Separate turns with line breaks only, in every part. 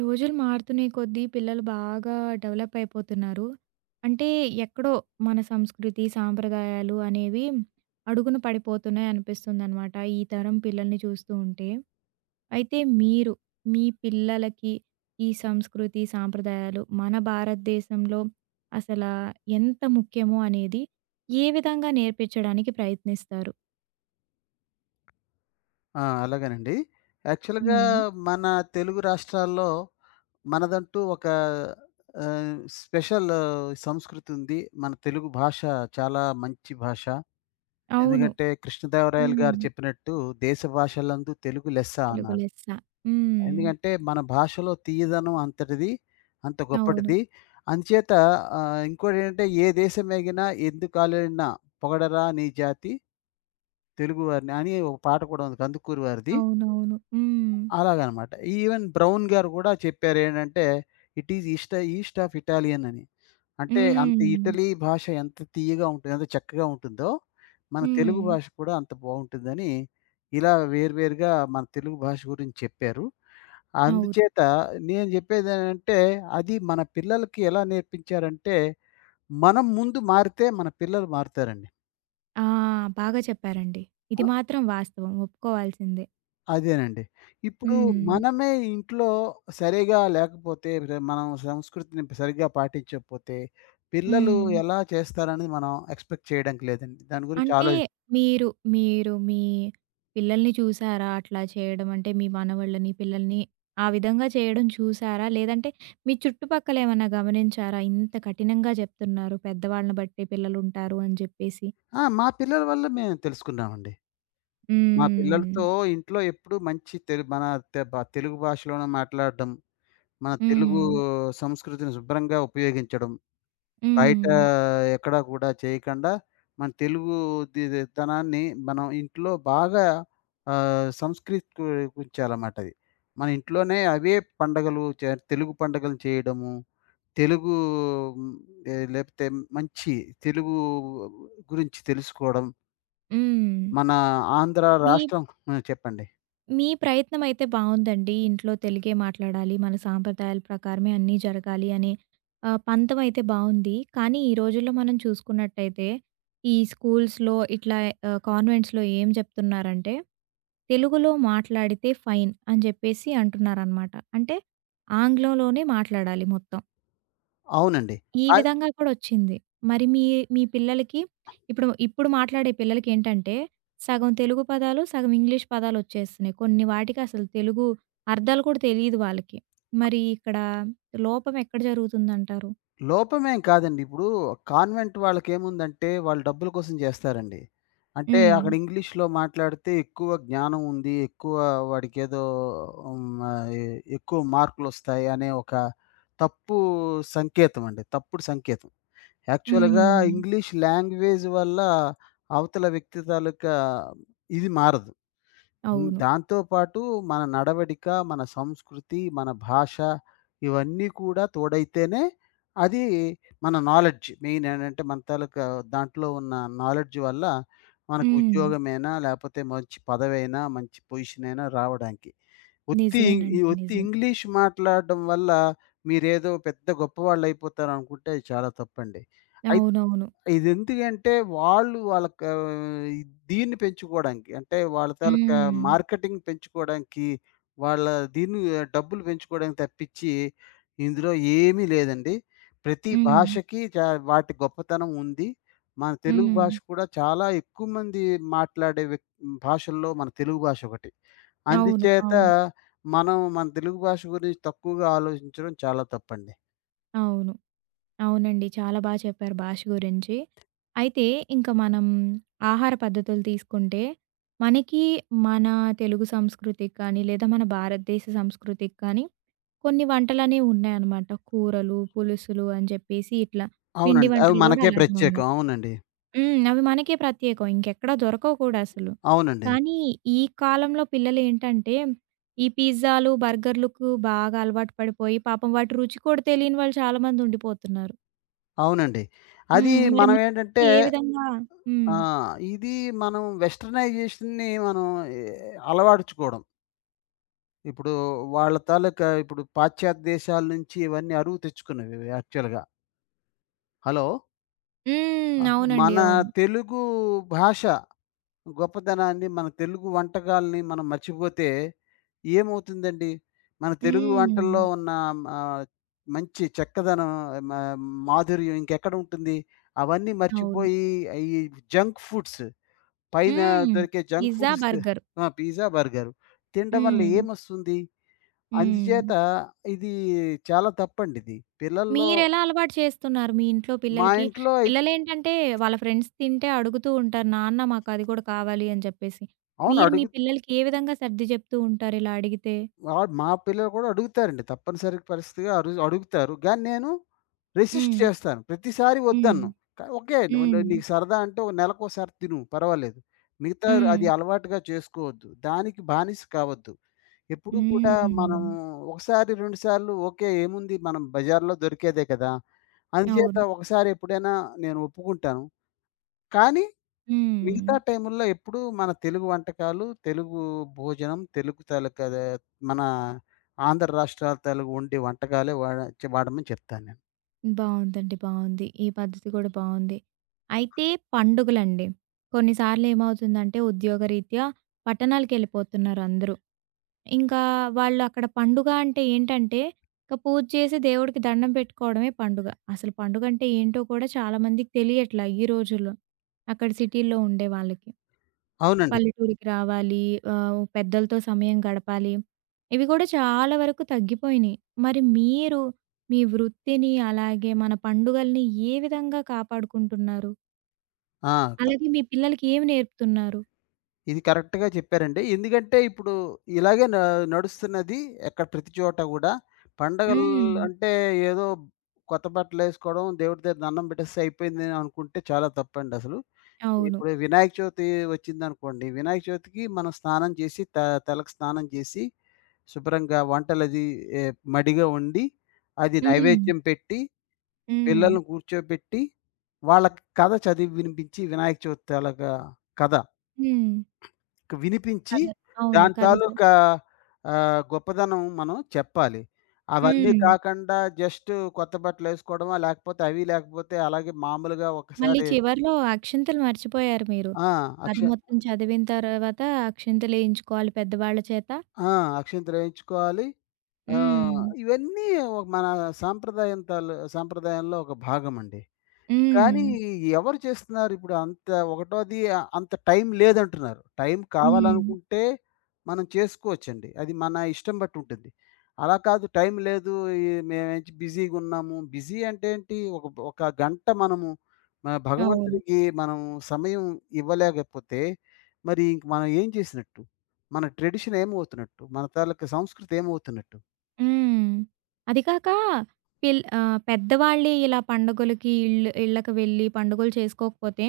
రోజులు మారుతునే కొద్దీ పిల్లలు బాగా డెవలప్ అయిపోతున్నారు. అంటే ఎక్కడో మన సంస్కృతి, సాంప్రదాయాలు అనేవి అడుగున పడిపోతున్నాయి అనిపిస్తుందనమాట. ఈ తరం పిల్లల్ని చూస్తూ ఉంటే. అయితే మీరు మీ పిల్లలకి ఈ సంస్కృతి, సాంప్రదాయాలు మన భారతదేశంలో అసల ఎంత ముఖ్యమో అనేది ఏ విధంగా నేర్పించడానికి ప్రయత్నిస్తారు?
ఆ! అలాగేనండి. యాక్చువల్‌గా
హ్మ్.
మన తెలుగు రాష్ట్రాల్లో మనదంటూ ఒక స్పెషల్ సంస్కృతి ఉంది. మన తెలుగు భాష చాలా మంచి భాష.
అవును.
ఎందుకంటే కృష్ణదేవరాయలు గారు
హ్మ్.
చెప్పినట్టు "దేశ భాషలందు తెలుగు లెస్స"
తెలుగు
అన్నారు.
లెస్స. హ్మ్.
ఎందుకంటే మన భాషలో తీయదనం అంతటిది, అంత
అవును.
గొప్పటిది. అందుచేత ఇంకోటేంటంటే "ఏ దేశమేగినా ఎందుకాలేడినా పొగడరా నీ జాతి తెలుగువారిని" అని ఒక పాట కూడా ఉంది కందుకూరి వారిది.
అవునవును. హ్మ్.
అలాగనమాట. ఈవెన్ బ్రౌన్ గారు గూడా చెప్పారేంటంటే, "it is east east of Italian" అని. అంటే అంత
హ్మ్.
ఇటలీ భాష ఎంత తియ్యగా ఉంటుంది, ఎంత చక్కగా ఉంటుందో, మన తెలుగు
హ్మ్.
భాష కూడా అంత బావుంటుందని, ఇలా వేర్వేరుగా మన తెలుగు భాష గురించి చెప్పారు.
అవును.
అందుచేత నేను జెప్పేదేంటంటే, అది మన పిల్లలకి ఎలా నేర్పించారంటే, మనం ముందు మారితే మన పిల్లలు మారుతారండి.
ఆ! బాగా చెప్పారండి. ఇది మాత్రం వాస్తవం ఒప్పుకోవాల్సిందే.
అదేనండి. ఇప్పుడు
హ్మ్.
మనమే ఇంట్లో సరిగా లేకపోతే, రే మనం సంస్కృతిని సరిగ్గా పాటించకపోతే, పిల్లలు
హ్మ్.
ఎలా చేస్తారనేది మనం ఎక్స్‌పెక్ట్ చేయడానికి లేదండి. దాని గురించి
అంటే
ఆలో
మీరు, మీరు మీ పిల్లల్ని చూసారా అట్లా చేయడం? అంటే మీ మనవళ్ళని, పిల్లల్ని ఆ విధంగా చేయడం చూసారా? లేదంటే మీ చుట్టుపక్కల ఏమన్నా గమనించారా? ఇంత కఠినంగా చెప్తున్నారు పెద్దవాళ్ళని బట్టి పిల్లలుంటారు అని చెప్పేసి.
ఆ! మా పిల్లల వల్ల మేము తెలుసుకున్నామండి. మా
హ్మ్.
పిల్లలతో ఇంట్లో ఎప్పుడు మంచి తెలు మన తె బ తెలుగు భాషలోనే మాట్లాడడం, మన తెలుగు
హ్మ్.
సంస్కృతిని శుభ్రంగా ఉపయోగించడం. బయట
హ్మ్.
ఎక్కడా గూడా చేయకండా, మన తెలుగు తనాన్ని మనం ఇంట్లో బాగా సంస్కృతికించాలమాట అది. మన ఇంట్లోనే అవే పండగలు చే తెలుగు పండగలు చేయడము, తెలుగు హ్మ్, లేపోతే మంచి తెలుగు గురించి తెలుసుకోవడం,
హ్మ్.
మన ఆంధ్ర
మీ
రాష్ట్రం చెప్పండి.
మీ ప్రయత్నమైతే బావుందండి. ఇంట్లో తెలుగే మాట్లాడాలి, మన సాంప్రదాయాల ప్రకారమే అన్నీ జరగాలి అనే పంతమైతే బావుంది. కానీ ఈ రోజుల్లో మనం చూసుకున్నట్టయితే, ఈ స్కూల్స్‌లో ఇట్లా కాన్వెంట్స్‌లో ఏం చెప్తున్నారంటే, తెలుగులో మాట్లాడితే ఫైన్ అని చెప్పేసి అంటున్నారనమాట. అంటే ఆంగ్లంలోనే మాట్లాడాలి మొత్తం.
అవునండి.
ఈ
ఆ!
విధంగా కూడా వచ్చింది. మరి మీ మీ పిల్లలకి ఇప్పుడు ఇప్పుడు మాట్లాడే పిల్లలకేంటంటే, సగం తెలుగు పదాలు, సగం ఇంగ్లీష్ పదాలొచ్చేస్తున్నాయి. కొన్ని వాటికి అసలు తెలుగు అర్థాలు కూడా తెలీదు వాళ్ళకి. మరి ఇక్కడ లోపం ఎక్కడ జరుగుతుందంటారు?
లోపమేం కాదండి. ఇప్పుడు కాన్వెంట్ వాళ్ళకేముందంటే, వాళ్ళు డబ్బుల కోసం చేస్తారండి. అంటే
హ్మ్.
అక్కడ ఇంగ్లీష్‌లో మాట్లాడితే ఎక్కువ జ్ఞానం ఉంది. ఎక్కువ వాడికేదో హ్మ్, ఆహ్, ఎ ఎక్కువ మార్కులొస్తాయి అనే ఒక తప్పు సంకేతం అండి. తప్పుడు సంకేతం. యాక్చువల్‌గా
హ్మ్.
ఇంగ్లీష్ లాంగ్వేజ్ వల్ల అవతల వ్యక్తి తాలూకా ఇది మారదు. హ్మ్.
అవును.
దాంతో పాటు మన నడవడిక, మన సంస్కృతి, మన భాష ఇవన్నీ కూడా తోడైతేనే అది మన నాలెడ్జ్ మెయిన్ ఏంటంటే మన తాలూకా దాంట్లో ఉన్న నాలెడ్జ్ వల్ల మనకు
హ్మ్.
ఉద్యోగమైనా, లేపోతే మంచి పదవైనా, మంచి పొజిషన్ అయినా రావడానికి. ఉత్తి ఈ
నిజమేనండి.
ఉత్తి
నిజం.
ఇంగ్లీష్ మాట్లాడడం వల్ల మీరేదో పెద్ద గొప్పవాళ్ళైపోతారనుకుంటే అది చాలా తప్పండి. అయి
అవునవును.
ఇది ఎందుకంటే వాళ్ళకి దీన్ని పెంచుకోవడానికి. అంటే వాళ్ళ తాలూకా
హ్మ్.
మార్కెటింగ్ పెంచుకోవడానికి, వాళ్ళ దీన్ని డబ్బులు పెంచుకోవడానికి తప్పించి, ఇందులో ఏమీ లేదండి. ప్రతి
హ్మ్.
భాషకి చా వాటి గొప్పతనం ఉంది. మన తెలుగు భాష
హ్మ్.
కూడా చాలా ఎక్కువ మంది మాట్లాడే వ్యక్ భాషల్లో మన తెలుగు భాష ఒకటి.
అవును.
అందుచేత
అవును.
మనం మన తెలుగు భాష గురించి తక్కువగా ఆలోచించడం చాలా తప్పండి.
అవును. అవునండి. చాలా చెప్పారు భాష గురించి. అయితే ఇంక మనం ఆహార పద్ధతులు తీసుకుంటే, మనకి మన తెలుగు సంస్కృతికి కానీ, లేదా మన భారతదేశ సంస్కృతికి కానీ కొన్ని వంటలనేవి ఉన్నాయన్నమాట. కూరలు, పులుసులు అని చెప్పేసి ఇట్లా పిండి
అవునండి. అవి
వంటలు గూడా
మనకే
అలాగే ఉన్నాయి.
ప్రత్యేకం. అవునండి.
హ్మ్. అవి మనకే ప్రత్యేకం. ఇంకెక్కడా దొరకవు కూడా అసలు.
అవునండి.
కానీ ఈ కాలంలో పిల్లలేంటంటే, ఈ పిజ్జాలు, బర్గర్‌లకు బాగా అలవాటు పడిపోయి, పాపం వాటి రుచి కూడా తెలియని వాళ్ళు చాలామంది ఉండిపోతున్నారు.
అవునండి. అది
హ్మ్. మరి మీరైతే
మనమేంటంటే
ఏ విధంగా హ్మ్.
ఇది మనం వెస్టర్నైజేషన్‌ని మనం ఎ అలవరచుకోవడం. ఇప్పుడు వాళ్ళ తాలూకా ఇప్పుడు పాశ్చాత్య దేశాల నుంచి ఇవన్నీ అరువు తెచ్చుకున్నవి యాక్చువల్‌గా. హలో!
హ్మ్. అవునండి.
మన
అవును.
తెలుగు భాష గొప్పదనాన్ని, మన తెలుగు వంటకాల్ని మనం మర్చిపోతే ఏమవుతుందండి? మన తెలుగు
హ్మ్.
వంటల్లో ఉన్న ఆహ్, మంచి చక్కదనం మ మాధుర్యం ఇంకెక్కడ ఉంటుంది? అవన్నీ
అవును.
మర్చిపోయి ఈ జంక్ ఫుడ్స్ పైన
హ్మ్.
దొరికే జంక్
పిజ్జా,
ఫుడ్స్
బర్గర్.
ఆ! పిజ్జా, బర్గరు తినడం వల్ల
హ్మ్.
ఏమొస్తుంది?
హ్మ్.
అందుచేత ఇది చాలా తప్పండిది. పిల్లల్లో
మీరెలా అలవాటు చేస్తున్నారు మీ ఇంట్లో
మా
పిల్లలకి?
ఇంట్లో అయి
పిల్లలేంటంటే వాళ్ళ ఫ్రెండ్స్ తింటే అడుగుతూ ఉంటారు. నాన్న మాకది కూడా కావాలి అని చెప్పేసి.
అవును.
మీరు మీ
అడుగు
పిల్లలకి ఏ విధంగా సర్ది చెప్తూ ఉంటారు ఇలా అడిగితే?
ఆ! మా పిల్లలు కూడా అడుగుతారండి. తప్పనిసరి పరిస్థితిగా అరు అడుగుతారు. గానీ నేను రెసిస్ట్
హ్మ్.
చేస్తాను. ప్రతిసారి
హ్మ్.
వద్దనను. కానీ ఓకే. నువ్వు
హ్మ్.
నీకు సరదా అంటే ఒక నెలకోసారి తిను పర్వాలేదు. మిగతా
హ్మ్.
అది అలవాటుగా చేసుకోవద్దు. దానికి బానిస కావద్దు. ఎప్పుడు కూడా మనం
హ్మ్.
ఒకసారి, రెండు సార్లు ఓకే. ఏముంది మనం బజార్‌లో దొరికేదే కదా! అందుచేత
అవును.
ఒకసారి ఎప్పుడైనా నేను ఒప్పుకుంటాను. కానీ
హ్మ్.
మిగతా టైముల్లో ఎప్పుడూ మన తెలుగు వంటకాలు, తెలుగు భోజనం, తెలుగు తాలూకా ద మన ఆంధ్ర రాష్ట్రాల తాలూకు వండే వంటకాలే వాడ చ వాడమని చెప్తాను నేను.
బావుందండి. బావుంది. ఈ పద్ధతి కూడా బావుంది. అయితే పండుగలండి. కొన్నిసార్లు ఏమవుతుందంటే ఉద్యోగరీత్యా పట్టణాలకెళ్ళిపోతున్నారు అందరూ. ఇంకా వాళ్ళు అక్కడ పండుగ అంటే ఏంటంటే, ఇక పూజ చేసి దేవుడికి దండం పెట్టుకోవడమే పండుగ. అసలు పండుగంటే ఏంటో కూడా చాలామందికి తెలియట్లా ఈ రోజుల్లో. అక్కడ సిటీల్లో ఉండే వాళ్ళకి.
అవునండి.
పల్లెటూరికి రావాలి. పెద్దలతో సమయం గడపాలి. ఇవి కూడా చాలా వరకు తగ్గిపోయినియి. మరి మీరు మీ వృత్తిని, అలాగే మన పండుగల్ని ఏ విధంగా కాపాడుకుంటున్నారు?
ఆ! క
అలాగే మీ పిల్లలకి ఏమి నేర్పుతున్నారు?
ఇది కరెక్ట్‌గా చెప్పారండి. ఎందుకంటే ఇప్పుడు ఇలాగే న నడుస్తున్నది ఎక్కడ ప్రతి చోట గూడా. పండగలు
హ్మ్.
అంటే ఏదో కొత్త బట్టలేసుకోవడం, దేవుడి దగ్గర దండం పెట్టేస్తే అయిపోయింది అని అనుకుంటే చాలా తప్పండి అసలు.
అవును.
ఇప్పుడు వినాయక చవితి వచ్చిందనుకోండి. వినాయక చవితికి మనం స్నానం చేసి త తలకు స్నానం చేసి శుభ్రంగా వంటలది ఏ మడిగా వండి, అది
హ్మ్.
నైవేద్యం పెట్టి,
హ్మ్.
పిల్లల్ని కూర్చోబెట్టి, వాళ్ళకి కథ చదివి వినిపించి, వినాయక చవితి తాలూకా కథ
హ్మ్.
వినిపించి,
కథ. అవును.
దాని
కథ చె
తాలూకా గొప్పదనం మనం చెప్పాలి. అవన్నీ
హ్మ్.
కాకుండా జస్ట్ కొత్త బట్టలేసుకోవడమా, లేకపోతే అవి లేకపోతే అలాగే మామూలుగా
మళ్ళీ
ఒకసారి
చివర్లో అక్షింతలు మర్చిపోయారు మీరు.
ఆ!
కథ
అక్ష
మొత్తం చదివిన తర్వాత అక్షింతలేయించుకోవాలి పెద్దవాళ్ళ చేత.
ఆ! అక్షింతలు వేయించుకోవాలి. ఆ!
హ్మ్.
ఇవన్నీ ఒక మన సాంప్రదాయంలో ఒక భాగమండి.
హ్మ్.
కానీ ఎవరు చేస్తున్నారిప్పుడు? అంత ఒకటోది అంత టైం లేదంటున్నారు. టైం
హ్మ్.
కావాలనుకుంటే మనం చేసుకోవచ్చండి. అది మన ఇష్టం బట్టి ఉంటుంది. అలా కాదు టైం లేదు, ఈ మేమేంచి బిజీగున్నాము. బిజీ అంటే ఏంటి? ఒక ఒక గంట మనము మన
అవును.
భగవంతుడికి మనం సమయం ఇవ్వలేకపోతే, మరి ఇంక మనం ఏం చేసినట్టు? మన ట్రెడిషన్ ఏమవుతున్నట్టు? మన తాలూకా సంస్కృతి ఏమవుతున్నట్టు?
హ్మ్. అది కాక పెద్దవాళ్ళే ఇలా పండుగలకి ఇళ్ళకి వెళ్ళి పండుగలు చేసుకోకపోతే,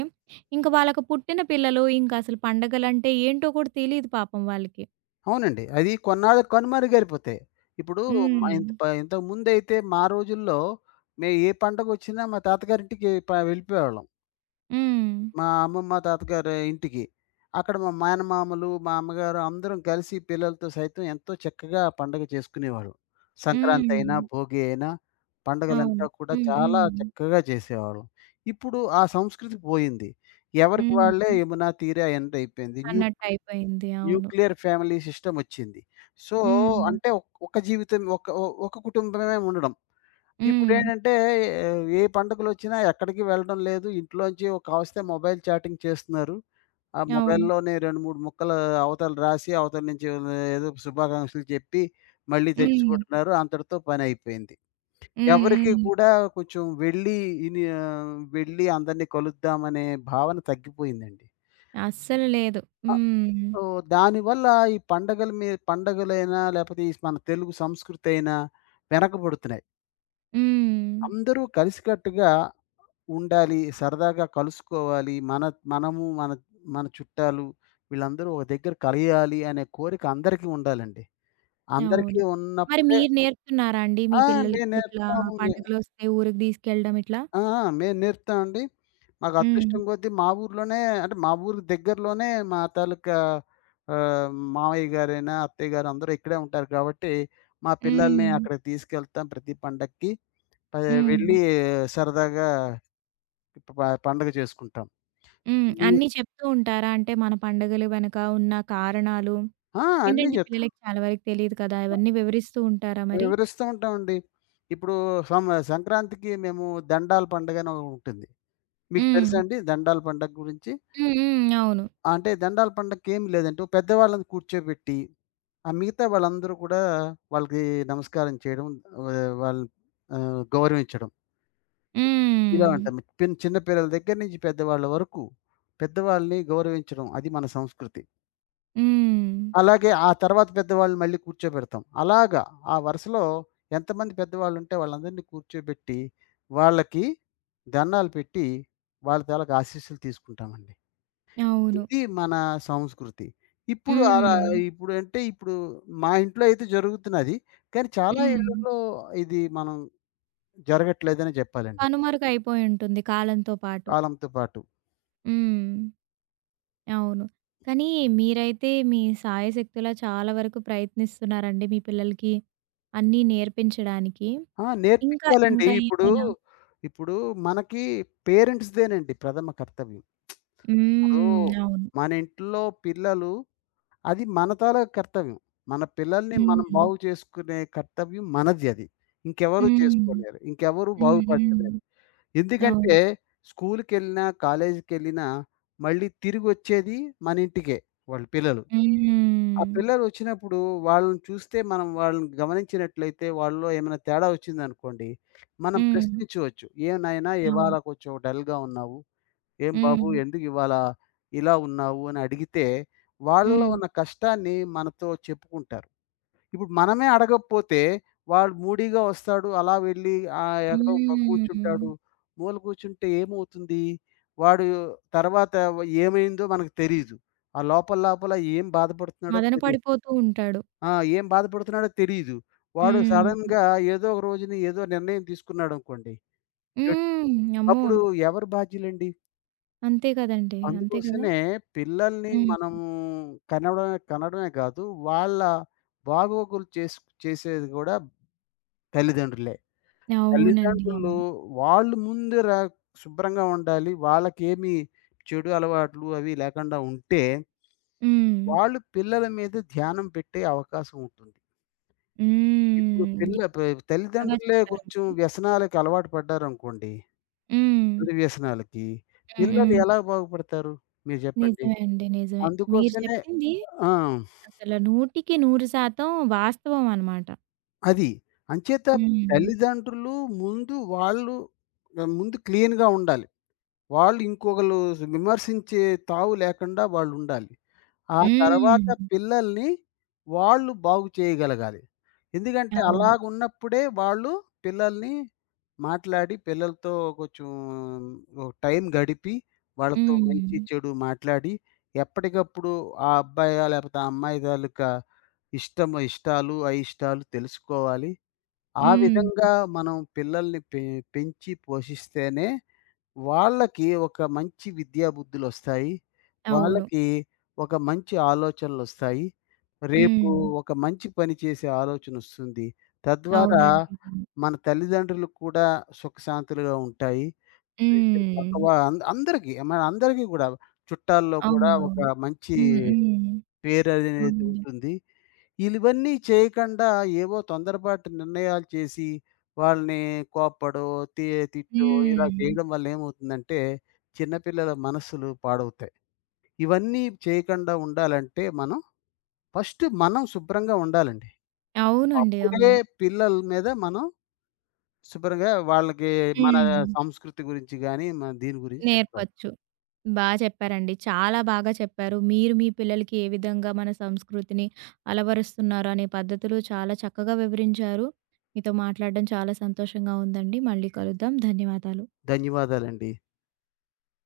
ఇంక వాళ్ళకి పుట్టిన పిల్లలు ఇంకసలు పండగలంటే ఏంటో కూడా తెలీదు పాపం వాళ్ళకి.
అవునండి. అది కొన్నాళ్ళకి కనుమరుగైపోతాయి. ఇప్పుడు మా
హ్మ్.
ఇంత ప ఇంతకుముందైతే మా రోజుల్లో మే ఏ పండగొచ్చినా మా తాతగారింటికి ప వెళ్ళిపోయేవాళ్ళం.
హ్మ్.
మా అమ్మమ్మ, తాతగారి ఇంటికి. అక్కడ మా మేనమామలు, మా అమ్మగారు అందరం కలిసి పిల్లలతో సైతం ఎంతో చక్కగా పండగ చేసుకునేవాళ్ళం. సంక్రాంతి అయినా,
హ్మ్.
భోగి అయినా
అవును.
పండగలంతా కూడా
హ్మ్.
చాలా
హ్మ్.
చక్కగా చేసేవాళ్ళం. ఇప్పుడు ఆ సంస్కృతి పోయింది. ఎవరికి వాళ్ళే
హ్మ్.
యమునా తీరే అన్నట్టయిపోయింది. న్యూ
అన్నట్టయిపోయింది. అవును.
Nuclear family సిస్టమొచ్చింది. సో,
హ్మ్.
అంటే ఒక్- ఒక జీవితం ఒక కుటుంబమే ఉండడం.
హ్మ్.
ఇప్పుడేంటంటే ఏ పండుగలొచ్చినా ఎక్కడికి వెళ్ళడం లేదు. ఇంట్లోంచి ఒక కావస్తే మొబైల్ చాటింగ్ చేస్తున్నారు. ఆ
అవును.
మొబైల్‌లోనే 2, 3 ముక్కలు అవతల రాసి, అవతల నుంచి ఏదో శుభాకాంక్షలు చెప్పి, మళ్ళీ
హ్మ్.
తెచ్చుకుంటున్నారు. అంతటితో పనయిపోయింది.
హ్మ్.
ఎవరికీ
హ్మ్.
కూడా కొంచెం వెళ్ళి వెళ్ళి అందరిని కలుద్దామనే భావన తగ్గిపోయిందండి.
అస్సలు లేదు.
అ
హ్మ్.
సో, దానివల్ల ఈ పండగల మీ పండగలైనా, లేపోతే ఈ మన తెలుగు సంస్కృతి అయినా వెనకబడుతున్నాయి.
హ్మ్.
అందరూ కలిసికట్టుగా ఉండాలి, సరదాగా కలుసుకోవాలి. మన మనము, మన మన చుట్టాలు వీళ్ళందరూ ఒక దగ్గర కలియాలి అనే కోరిక అందరికీ ఉండాలండి. అందరికీ
అవును. మరి
ఉన్నప్పుడే
మీరు నేర్పుతున్నారా అండి మీ
ఆ!
పిల్లలకి
మేము
ఇట్లా
నేర్పుతాము.
పండుగలొస్తే ఊరికి తీసుకెళ్ళడం ఇట్లా?
ఆ! ఆ! మేము నేర్పుతామండి. మాకు
హ్మ్.
అదృష్టం కొద్దీ మా ఊర్లోనే అంటే మా ఊరు దగ్గరలోనే మా తాలూకా ఆహ్, మామయ్య గారైనా, అత్తయ్య గారు అందరూ ఇక్కడే ఉంటారు కాబట్టి, మా పిల్లల్ని
హ్మ్.
అక్కడికి తీసుకెళ్తాం ప్రతి పండక్కి. ప హ్మ్.
హ్మ్.
వెళ్ళి సరదాగా ప పండగ చేసుకుంటాం.
హ్మ్.
మీ
అన్నీ చెప్తూ ఉంటారా? అంటే మన పండుగలు వెనక ఉన్న కారణాలు
ఆ! అన్నీ
ఏంటంటే
చెప్తాం.
పిల్లలకి చాలా వరకు తెలీదు కదా! ఇవన్నీ వివరిస్తూ ఉంటారా మరి?
వివరిస్తూ ఉంటామండి. ఇప్పుడు సం సంక్రాంతికి మేము దండాల పండగ అని ఒకటి ఉంటుంది. మీకు
హ్మ్.
తెలుసా అండి దండాల పండగ గురించి?
హ్మ్. హ్మ్. అవును.
అంటే దండాల పండగకి ఏమి లేదంటే పెద్దవాళ్ళని కూర్చోబెట్టి ఆ! మిగతా వాళ్ళందరూ కూడా వాళ్ళకి నమస్కారం చేయడం వాళ్ళు గౌరవించడం. ఇలా
హ్మ్.
ఉంటాం. పిన్ చిన్న పిల్లల దగ్గర నుంచి పెద్దవాళ్ళ వరకు పెద్దవాళ్ళని గౌరవించడం అది మన సంస్కృతి.
హ్మ్.
అలాగే ఆ తర్వాత పెద్దవాళ్ళని మళ్ళీ కూర్చోబెడతాం. అలాగా ఆ వరుసలో ఎంతమంది పెద్దవాళ్ళుంటే వాళ్ళందరినీ కూర్చోబెట్టి వాళ్ళకి దండాలు పెట్టి వాళ్ళ తాలూకా ఆశీస్సులు తీసుకుంటామండి.
అవును.
ఇది మన సంస్కృతి. ఇప్పుడు అలా
హ్మ్.
ఇప్పుడు అంటే ఇప్పుడు మా ఇంట్లో అయితే జరుగుతున్నది. కానీ చాలా
హ్మ్.
ఇళ్లలో ఇది మనం జరగట్లేదనే జెప్పాలండి
కనుమరుగైపోయుంటుంది కాలంతో పాటు.
కాలంతో పాటు.
హ్మ్. అవును. కానీ మీరైతే మీ శాయశక్తులా చాలా వరకు ప్రయత్నిస్తున్నారండి మీ పిల్లలకి అన్నీ నేర్పించడానికి.
ఆ!
ఇంకా,
నేర్పించాలండి.
ఇంకా
ఇప్పుడు,
ఏమైనా
ఇప్పుడు మనకి పేరెంట్స్‌దేనండి ప్రథమ కర్తవ్యం. ఇప్పుడు
హ్మ్. అవును.
మన ఇంట్లో పిల్లలు అది మన తాలూకు కర్తవ్యం. మన పిల్లల్ని మనం
హ్మ్.
బాగు చేసుకునే కర్తవ్యం మనది అది. ఇంకెవరు
హ్మ్.
చేసుకోలేరు. ఇంకెవరు
హ్మ్. హ్మ్.
బాగుపరచలేరు.
అవును.
ఎందుకంటే స్కూలుకెళ్ళినా, కాలేజీకెళ్ళినా మళ్ళీ తిరిగొచ్చేది మన ఇంటికే వాళ్ళ పిల్లలు. ఆ
హ్మ్.
పిల్లలు వచ్చినప్పుడు వాళ్ళని చూస్తే మనం వాళ్ళని గమనించినట్లయితే వాళ్ళలో ఏమైనా తేడా వచ్చిందనుకోండి, మనం
హ్మ్.
ప్రశ్నించవచ్చు. "ఏం నాయనా ఇవాళ
అవును.
కొంచెం డల్‌గా ఉన్నావు." "ఏం బాబు
హ్మ్.
ఎందుకు ఇవాళ ఇలా ఉన్నావు?" అని అడిగితే వాళ్ళలో
హ్మ్.
ఉన్న కష్టాన్ని మనతో చెప్పుకుంటారు. ఇప్పుడు మనమే అడగకపోతే వాడు మూడీగా వస్తాడు. అలా వెళ్ళి ఎక్కడో ప
హ్మ్.
కూర్చుంటాడు. మూల కూర్చుంటే ఏమవుతుంది? వాడు తర్వాత ఏమైందో మనకు తెలీదు. ఆ లోపల లోపల ఏం బాధపడుతున్నాడో
మదన
తెలీదు.
పడిపోతూ ఉంటాడు.
ఆ! ఏం బాధపడుతున్నాడో తెలీదు. వాడు
హ్మ్.
సడెన్‌గా ఏదో ఒక రోజున ఏదో నిర్ణయం తీసుకున్నాడనుకోండి. చెడు
హ్మ్. అమ్మో!
అప్పుడు ఎవరు బాధ్యులండి?
అంతే కదండీ! అంతే కదా!
అందుకోసమే పిల్లల్ని
హ్మ్.
మనము కనడమే కనడమే కాదు, వాళ్ళ బాగోగులు చేసు చేసేది కూడా తల్లిదండ్రులే.
అవునండి.
తల్లిదండ్రులు
అవును.
వాళ్ళు ముందర శుభ్రంగా ఉండాలి. వాళ్ళకేమి చెడు అలవాట్లు అవి లేకుండా ఉంటే,
హ్మ్.
వాళ్ళు పిల్లల మీద ధ్యానం పెట్టే అవకాశం ఉంటుంది. ఇప్పుడు
హ్మ్.
పిల్ల ప
చక్కగా
తల్లిదండ్రులే కొంచెం
చెప్పారండి.
వ్యసనాలకి అలవాటు పడ్డారనుకోండి,
హ్మ్.
చెడు వ్యసనాలకి,
హ్మ్.
పిల్లలు
హ్మ్.
ఎలా బాగుపడతారు? మీరు చెప్పండి.
నిజమే అండి. నిజమే. మీరు
అందుకోసమే
చెప్పింది
ఆ!
అసలు 100కి 100% వాస్తవం అనమాట.
అది. అంచేత
హ్మ్.
తల్లిదండ్రులు ముందు వాళ్ళు ముందు క్లీన్‌గా ఉండాలి. వాళ్ళు ఇంకొకళ్ళు విమర్శించే తావు లేకుండా వాళ్ళుండాలి. ఆ తర్వాత
హ్మ్.
పిల్లల్ని వాళ్ళు బాగు చేయగలగాలి. ఎందుకంటే
అవును.
అలాగున్నప్పుడే వాళ్ళు పిల్లల్ని మాట్లాడి, పిల్లలతో కొంచెం ఓ టైం గడిపి, వాళ్ళతో మంచి,
హ్మ్.
చెడు మాట్లాడి, ఎప్పటికప్పుడు ఆ అబ్బాయా లేకపోతే ఆ అమ్మాయి తాలూకా ఇష్టము ఇష్టాలు, అయిష్టాలు తెలుసుకోవాలి. ఆ
హ్మ్.
విధంగా మనం పిల్లల్ని పె పెంచి పోషిస్తేనే వాళ్ళకి ఒక మంచి విద్యా బుద్ధులొస్తాయి.
అవును.
వాళ్ళకి ఒక మంచి ఆలోచనలొస్తాయి. రేపు
హ్మ్.
ఒక మంచి పని చేసే ఆలోచనొస్తుంది. తద్వారా
అవునండి.
హ్మ్.
అవును.
మన తల్లిదండ్రులు కూడా సుఖశాంతులుగా ఉంటాయి. స్పెషల్
హ్మ్.
పక్కవా అం అందరికీ మన అందరికీ గూడా చుట్టాల్లో కూడా
అవునవును.
ఒక మంచి
హ్మ్. హ్మ్.
పేరనేది
అవునండి.
ఉంటుంది. ఈలివన్నీ చేయకండా ఏవో తొందరపాటు నిర్ణయాలు చేసి, వాళ్ళని కోప్పడో, తి తిట్టో ఇలా
హ్మ్.
చేయడం వల్ల ఏమవుతుందంటే, చిన్న పిల్లల మనస్సులు పాడవుతాయి. ఇవన్నీ చేయకుండా ఉండాలంటే మనం ఫస్ట్ మనం శుభ్రంగా ఉండాలండి.
అవునండి.
అప్పుడే
అవును.
పిల్లల మీద మనం శుభ్రంగా వాళ్ళకి మన
హ్మ్.
సంస్కృతి గురించి గాని, మన దీని గురించి చెప్పగలం.
నేర్పొచ్చు. చెప్పారండి. చాలా బాగా చెప్పారు. మీరు మీ పిల్లలకి ఏ విధంగా మన సంస్కృతిని అలవరుస్తున్నారు అనే పద్ధతులు చాలా చక్కగా వివరించారు. మీతో మాట్లాడడం చాలా సంతోషంగా ఉందండి. మళ్ళీ కలుద్దాం. ధన్యవాదాలు.
ధన్యవాదాలండి.